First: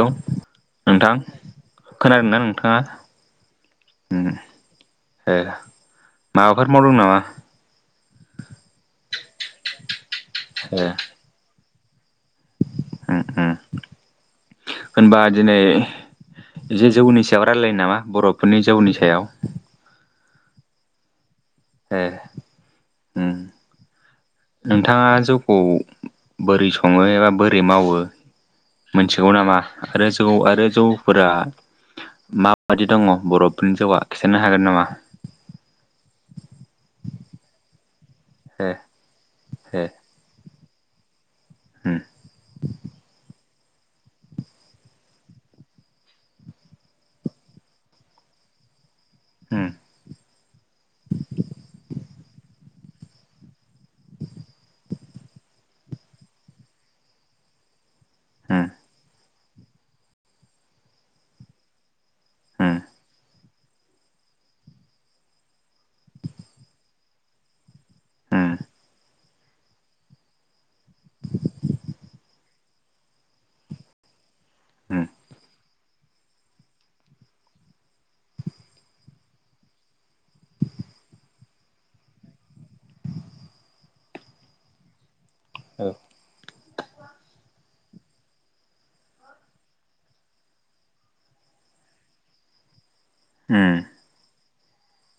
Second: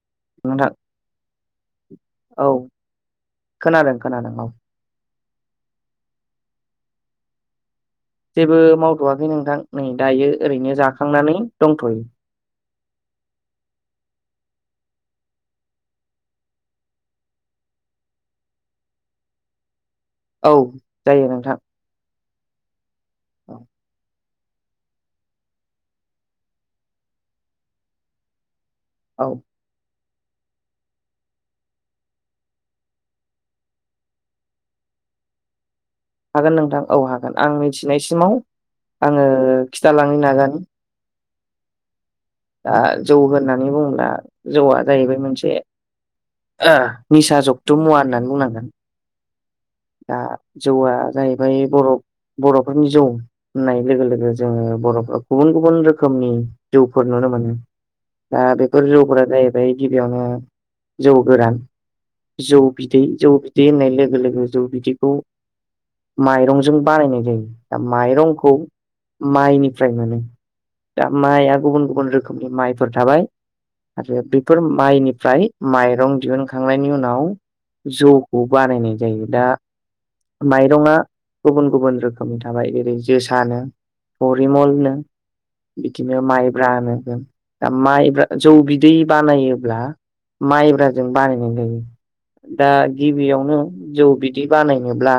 Hello नोंथां खोनादों ना औ खोनादों नोंथाङा? खोनादों औ ए माबाफोर मावदों नामा? जेबो मावथ'आाखै नोंथां नै दायो ओरैनो ए जाखांनानै दंथ'यो। उम उम होनबा दिनै जि जौनि सायाव रायलायो नामा बर'फोरनि जौनि सायाव। औ जायो नोंथां। एह। [unintelligible] नोंथाङा जौखौ बोरै सङो एबा बोरै मावो औ मोनथिगौ नामा आरो जौ आरो जौफोरा माबायदि दङ बर'फोरनि जौआ खिथानो हागोन नामा? हागोन नोंथां औ हागोन आं मिथिनायसिमाव ए आङो ए खिथालांनो नाजानि। उम। दा जौ होननानै बुङोब्ला जौआ जाहैबाय मोनसे ओ निसा जगथ' मुवा होननानै बुंनांगोन। उम। दा जौआ जाहैबाय बर बर'फोरनि जौ होननाय लोगो लोगो जोङो बर'फ गुबुन गुबुन रोखोमनि जौफोर नुनो मोनो। दा उम बेफोर जौफोरा जाहैबाय गिबियावनो जौ गोरान। जौ उम बिदै जौ बिदै होननाय लोगो लोगो जौ बिदैखौ माइरंजों बानायनाय जायो दा उम माइरंखौ माइनिफ्राय मोनो। दा माइआ गुबुन गुबुन रोखोमनि माइफोर थाबाय आरो बेफोर उम माइनिफ्राय माइरं दिहुनखांनायनि उनाव जौखौ बानायनाय जायो दा माइरंआ गुबुन गुबुन रोखोमनि थाबाय जेरै जोसानो। हरिमलनो औ बिदिनो माइ ब्रा नोगोन दा माइब्रा जौ बिदै बानायोब्ला माइब्राजों बानायनाय जायो। दा गिबियावनो उम उम जौ बिदि बानायनोब्ला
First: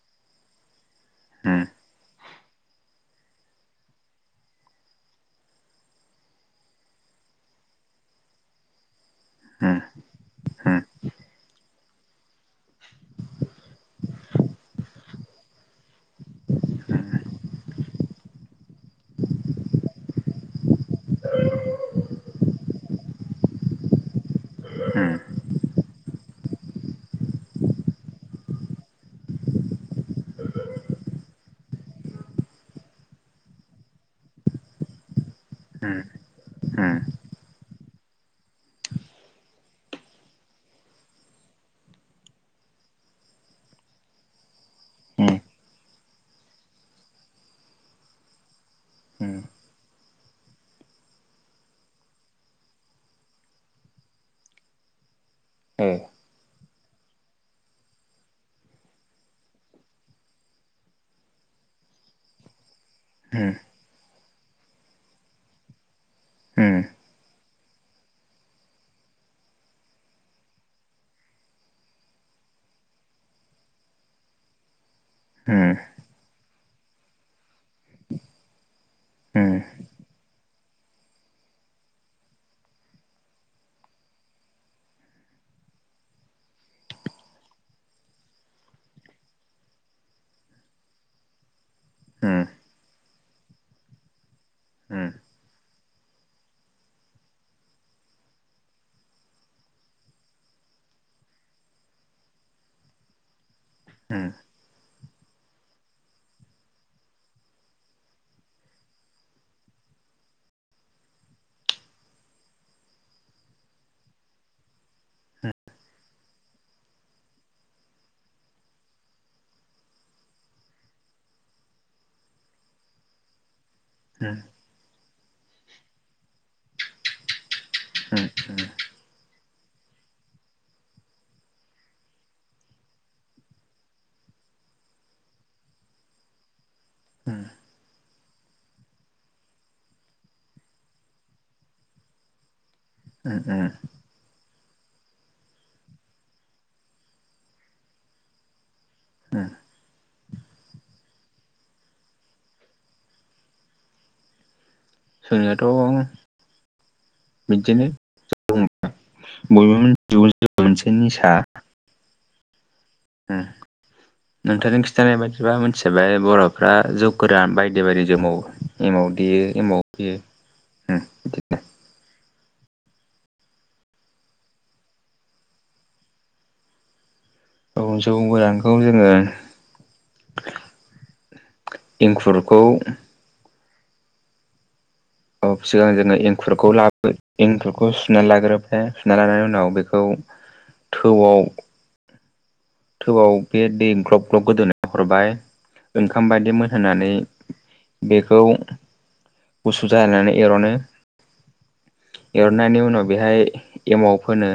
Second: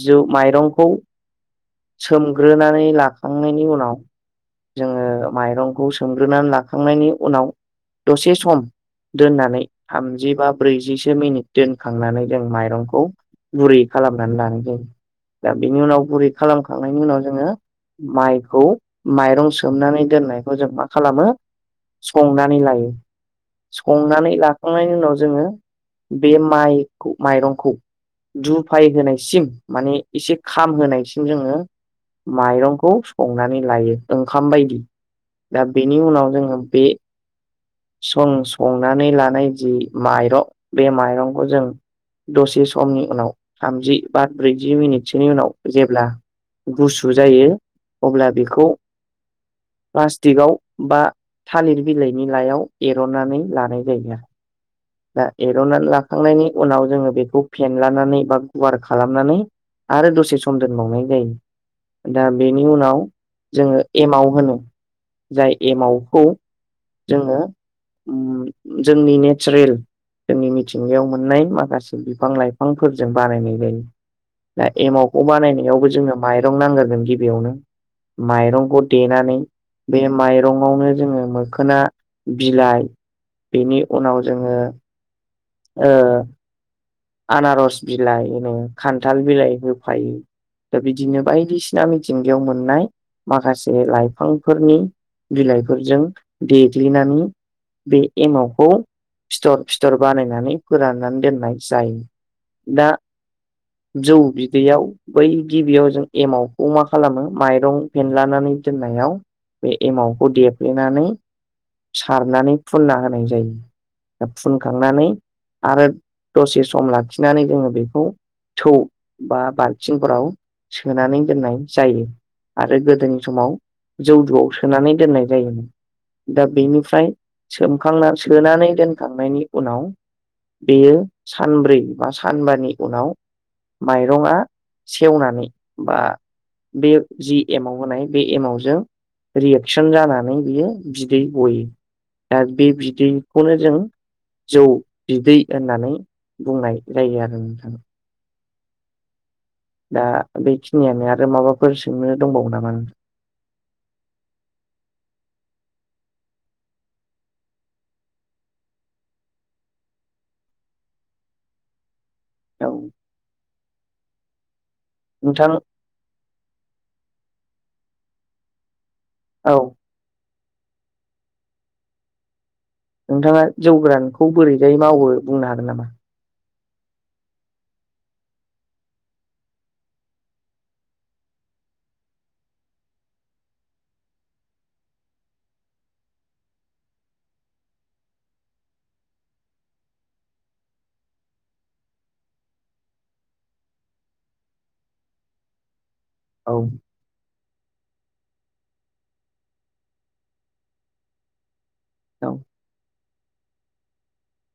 जौ माइरंखौ उम। सोमग्रोनानै लाखांनायनि उनाव जोङो माइरंखौ सोमग्रोनानै लाखांनायनि उनाव दसे सम दोननानै उम थामजि बा ब्रैजिसो मिनिट दोनखांनानै जों माइरंखौ बुरै खालामनानै लानो जायो दा बेनि उनाव गुरै खालामखांनायनि उनाव जोङो माइखौ माइरं सोमनानै दोननायखौ जों मा खालामो संनानै लायो संनानै लाखांनायनि उम उनाव जोङो बे माइख माइरंखौ दुफाय होनायसिम माने एसे खाम होनोनायसिम जोङो माइरंखौ संनानै लायो ओंखाम बायदि। दा बेनि उनाव जोङो बे सं संनानै लानाय जि माइर बे माइरंखौ जों दसे समनि उनाव थामजि बा ब्रैजि मिनिटसोनि उम उनाव जेब्ला गुसु जायो अब्ला बेखौ उम प्लास्टिकआव बा थालिर बिलाइनि लाइायाव एर'नानै लानाय जायो दा एर'नानै ए लाखांनायनि उनाव जोङो बेखौ फेनलानानै बा गुवार खालामनानै आरो दसे सम दोनबावनाय जायो दा बेनि उनाव जोङो एमाव होनो जाय एमावखौ जोंनियाथ' जोङो उम जोंनि नेट चारेल जोंनि मिथिंगायाव मोननाय माखासे बिफां लाइफांफोरजों बानायनाय जायो। दा एमावखौ बानायनायावबो जोंनो माइरं नांगारगोन गिबियावनो माइरंखौ देनानानै बे माइरंआवनो जोङो मोखोना बिलाइ बेनि उनाव जोङो ओ आनारस बिलाइ होनो खान्थाल बिलाइ होफायो दा बिदिनो बायदिसिना मिथिंगायाव मोननाय माखासे लाइफांफोरनि बिलाइफोरजों देग्लिनानै बे एमावखौ फिथर फिथर बानायनानै फोराननानै दोननाय जायो दा जौ बि दैयाव बै गिबियाव जों एमावखौ मा खालामो माइरं फेनलानानै दोननायाव बे एमाउन्टखौ देफ्लेनानै सारनानै फुनना होनाय जायो फुनखांनानै आरो दसे सम लाखिनानै जोङो बेखौ थौ बा बाल्थिंफोराव सोनानै दोननाय जायो आरो गोदोनि समाव जौदुआव सोनानै दोननाय जायोमोन दा बेनिफ्राय सोमखांना सोनानै बिदिनो दोनखांनायनि उनाव बेयो सानब्रै बा सानबानि उनाव माइरंङा सेवनानै बा बे जि एमाउ होनाय बे एमावजों रियेकसन जानानै बियो बिदै गयो दा बे बिदैखौनो जों जौ बिदै होननानै बुंनाय जायो आरो दा बेखिनियानो आरो माबाफोर सोंनो दंबावो नामा सोंनायाथ' बिदिनो बयबो मोनसे निसा औ नोंथांनि खिन्थानाय नोंथां बायदिबा मोनसे बर'फ्रा जौ गोरान बायदि बायदि जोमावो एमाव देयो औ एमाव देयो नोंथाङा जौगोरानखौ बोरैजाय मावो बुंनो हागोन नामा जौ गोरानखौ जोङो एंखुरखौ औ सिगां जोङो एंखुरखौ लाबो एंखलखौ सुना लाग्रोबाय सुना लानाय उनाव बेखौ थौआव थौआव बे दै ग्लब ग्लब गोदोनानै हरबाय ओंखाम औ बायदि मोनहोनानै बेखौ गुसु जैनानै एर'नो औ एरनायनि उनाव बेहाय एमाव फोनो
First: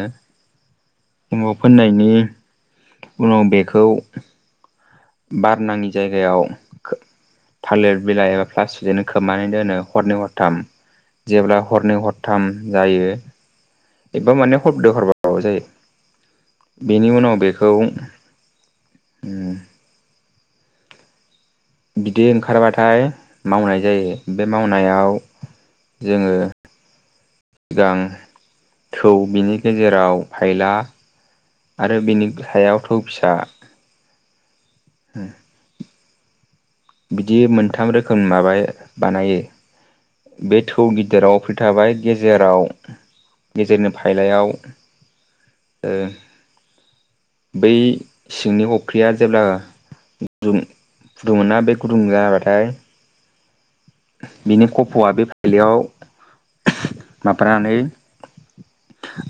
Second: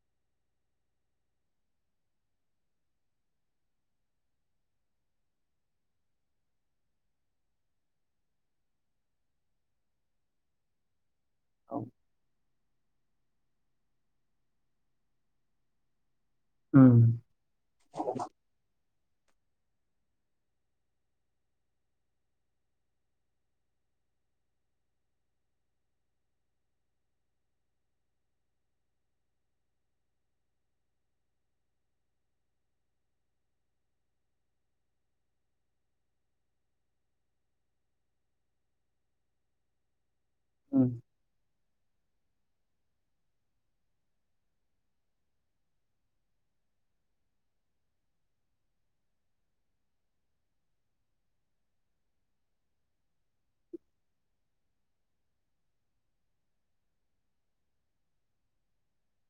एमाव फोननायनि उनाव बेखौ बार नाङि जायगायाव थालिर बिलाइ एबा प्लास्टिकजोंनो खोबनानै दोनो हरनै हरथाम जेब्ला औ हरनै हरथाम जायो एबा माने हरब्रै हरबाबाबो जायो उम बेनि उनाव बेखौ बिदै ओंखारबाथाय मावनाय जायो बे मावनायाव जोङो सिगां थौ बिनि गेजेराव फायला आरो बिनि सायाव थौ फिसा [unintelligible] बिदि मोनथाम रोखोम माबा बानायो बे थौ उम गिदिराव अफ्रिथाबाय गेजेराव गेजेरनि फाइलायाव बै सिंनि अख्रिया जेब्ला गुदुं गुदुं मोना बे गुदुं जाबाथाय बिनि खफ'आ बे फाइलयाव माबानानै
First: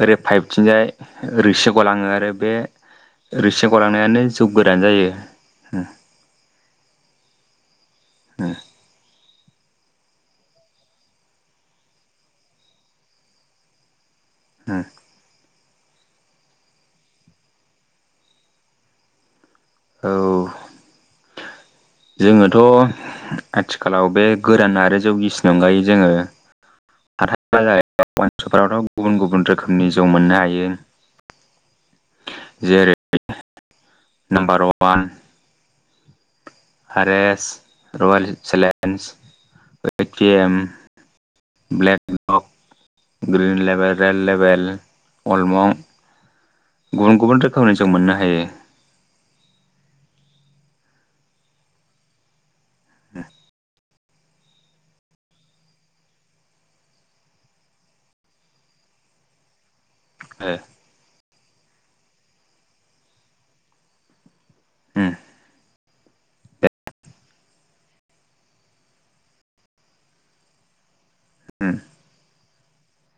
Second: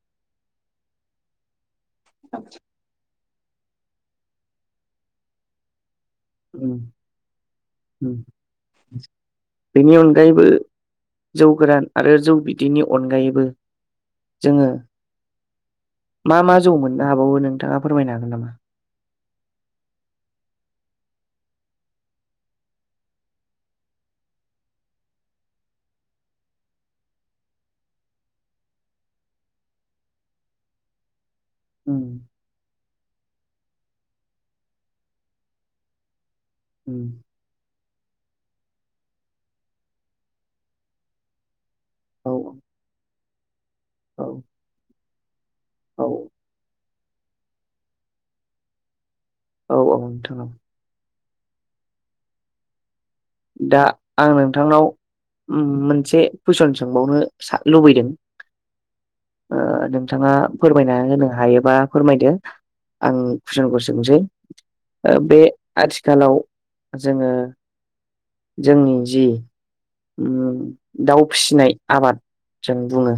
ओरै फाइभथिनिजाय ओरै गलाङो आरो बे रोसि गलांनायानो जौ गोरान जायो। उम उम बेनि अनगायैबो जौ गोरान आरो जौ बिदैनि अनगायैबो जोङो मा मा जौ मोननो हाबावो नोंथाङा फोरमायनो हागोन नामा? औ जोङोथ' आथिखालाव बे गोरान आरो जौगिसिनि अनगायै जोङो [unintelligible] गुबुन गुबुन रोखोमनि जौ मोननो हायो। [unintelligible] उम जेरै नाम्बार वान उम आरेस रयेल चेलन्ज वइटिएम ब्लेक औ ग्रिन लेभेल रेड औ लेभेल अलमं औ गुबुन गुबुन रोखोमनि जों मोननो हायो। औ औ नोंथां [unintelligible] दा आं नोंथांनाव उम मोनसे कुइसन सोंबावनो लुबैदों ओ नों थाङा फोरमायना होनो हायोबा फोरमायदो आं कुइसनखौ सोंसै उम ओ बे आथिखालाव जोङो जोंनि जि उम दाव फिसिनाय उम आबाद जों बुङो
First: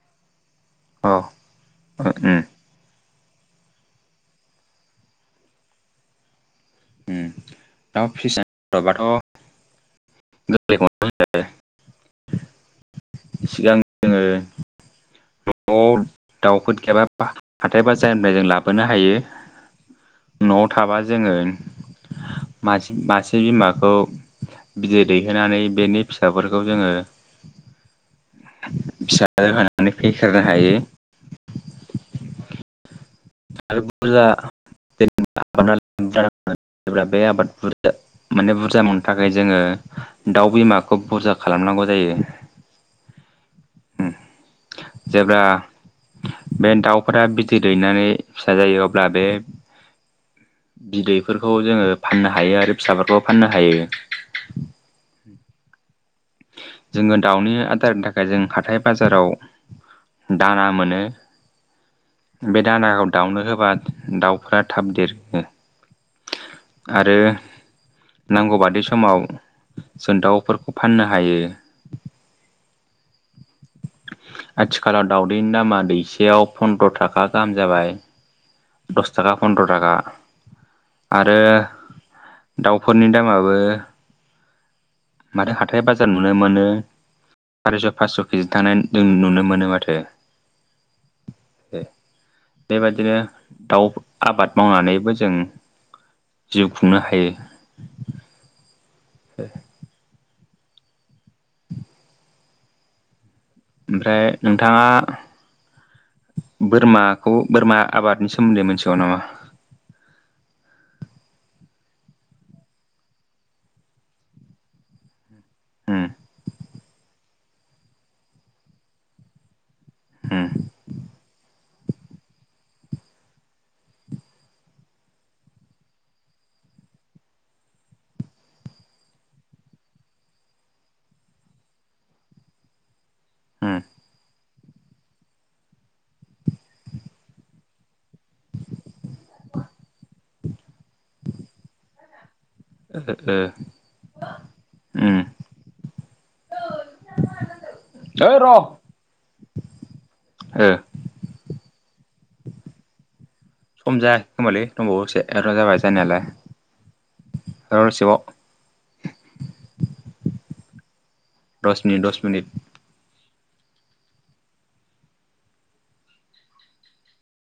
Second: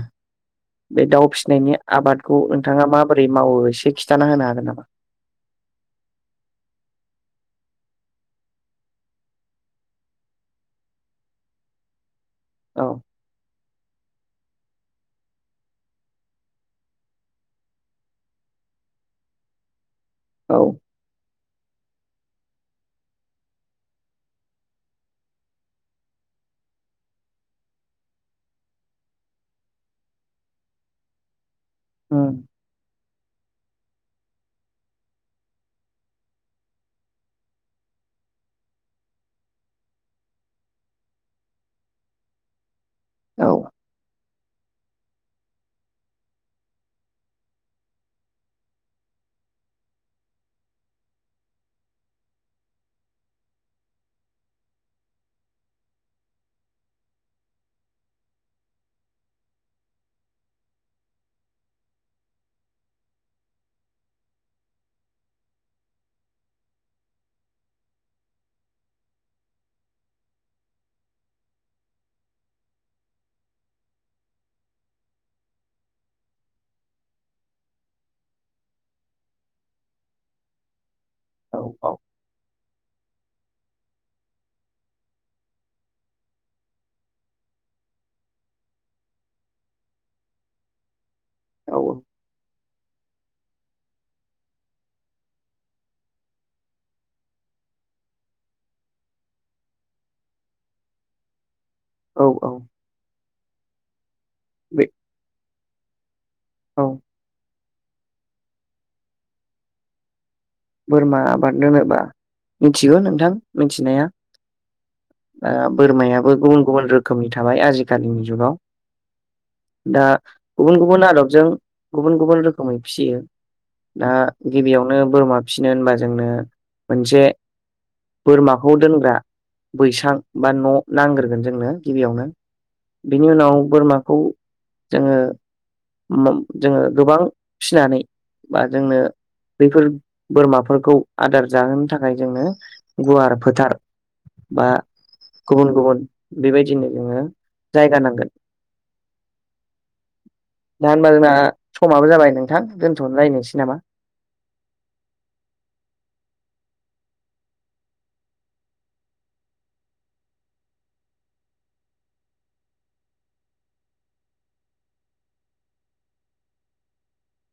बे अ दाउ फिसिनायनि आबादखौ उम नोंथाङा माबोरै मावो एसे खिन्थाना होनो हागोन नामा? उम दा [unintelligible] होनोबाथ' [unintelligible] औ सिगां जोङो नआव दाउफोर गैयाबा हाथाय बाजनिफ्राय जों लाबोनो हायो। औ न'आव थाबा जोङो मासे मासे बिमाखौ बिदै दैहोनानै बेनि फिसाफोरखौ जोङो फिसा जाहोनानानै फेहेरनो हायो। उम [unintelligible] [unintelligible] जेब्ला बे आबाद बुरजा माने बुरजा मोननो थाखाय जोङो दाउ बिमाखौ बुरजा खालामनांगौ जायो औ उम जेब्ला बे दाउफोरा बिदै दैनानै फिसा जायो अब्ला बे बिदैफोरखौ जोङो फाननो हायो आरो फिसाफोरखौबो फाननो हायो। जोङो दाउनि आदारनि थाखाय जों हाथाय बाजाराव दाना मोनो। बे दानाखौ दाउनो होबा दाउफोरा थाब देरो। आरो नांगौ बादि समाव जों दाउफोरखौ फाननो हायो आथिखालाव दावउदैनि दामा दैसेयाव फनद्र' थाखा गाहाम जाबाय। दस थाखा फन्द्र' थाखा। आरो औ औ दाउफोरनि दामाबो माथो हाथाय बाजार नुनो मोनो सारिस' फास' केजि थांनाय जों नुनो मोनो माथो औ ए बेबायदिनो दाउ आबाद मावनानैबो जों जिउ खुंनो हायो। ओ औ औ ओमफ्राय नोंथाङा बे औ बोरमाखौ बोरमा आबादनि सोमोन्दै मोनथिगौ नामा? बोरमा आबाद दोनोबा मिथिगौ नोंथां मिथिनाया ओ उम बोरमायाबो गुबुन गुबुन रोखोमनि थाबाय आजिखालिनि जुगाव दा उम गुबुन गुबुन आदबजों गुबुन गुबुन रोखोमै फिसियो दा गिबियावनो बोरमा फिसिनो होनबा जोंनो मोनसे बोरमाखौ दोनग्रा बैसां बा न' नांग्रोगोन जोंनो गिबियावनो बिनि उनाव बोरमाखौ जोङो मोम जोङो गोबां फिसिनानै बा जोंनो बेफोर बोरमाफोरखौ आदार जाहोनो थाखाय जोंनो ओ गुवार फोथार बा उम गुबुन गुबुन बेबायदिनो जोङो जायगा नांगोन। ओइ र' ओ दा होनबा जोंना समाबो जाबाय नोंथां दोनथ' लायनोसै नामा? होनबालै दंबावो एसे र' जाबाय जानायालाय र' एसेबाव दस मिनिट दस मिनिट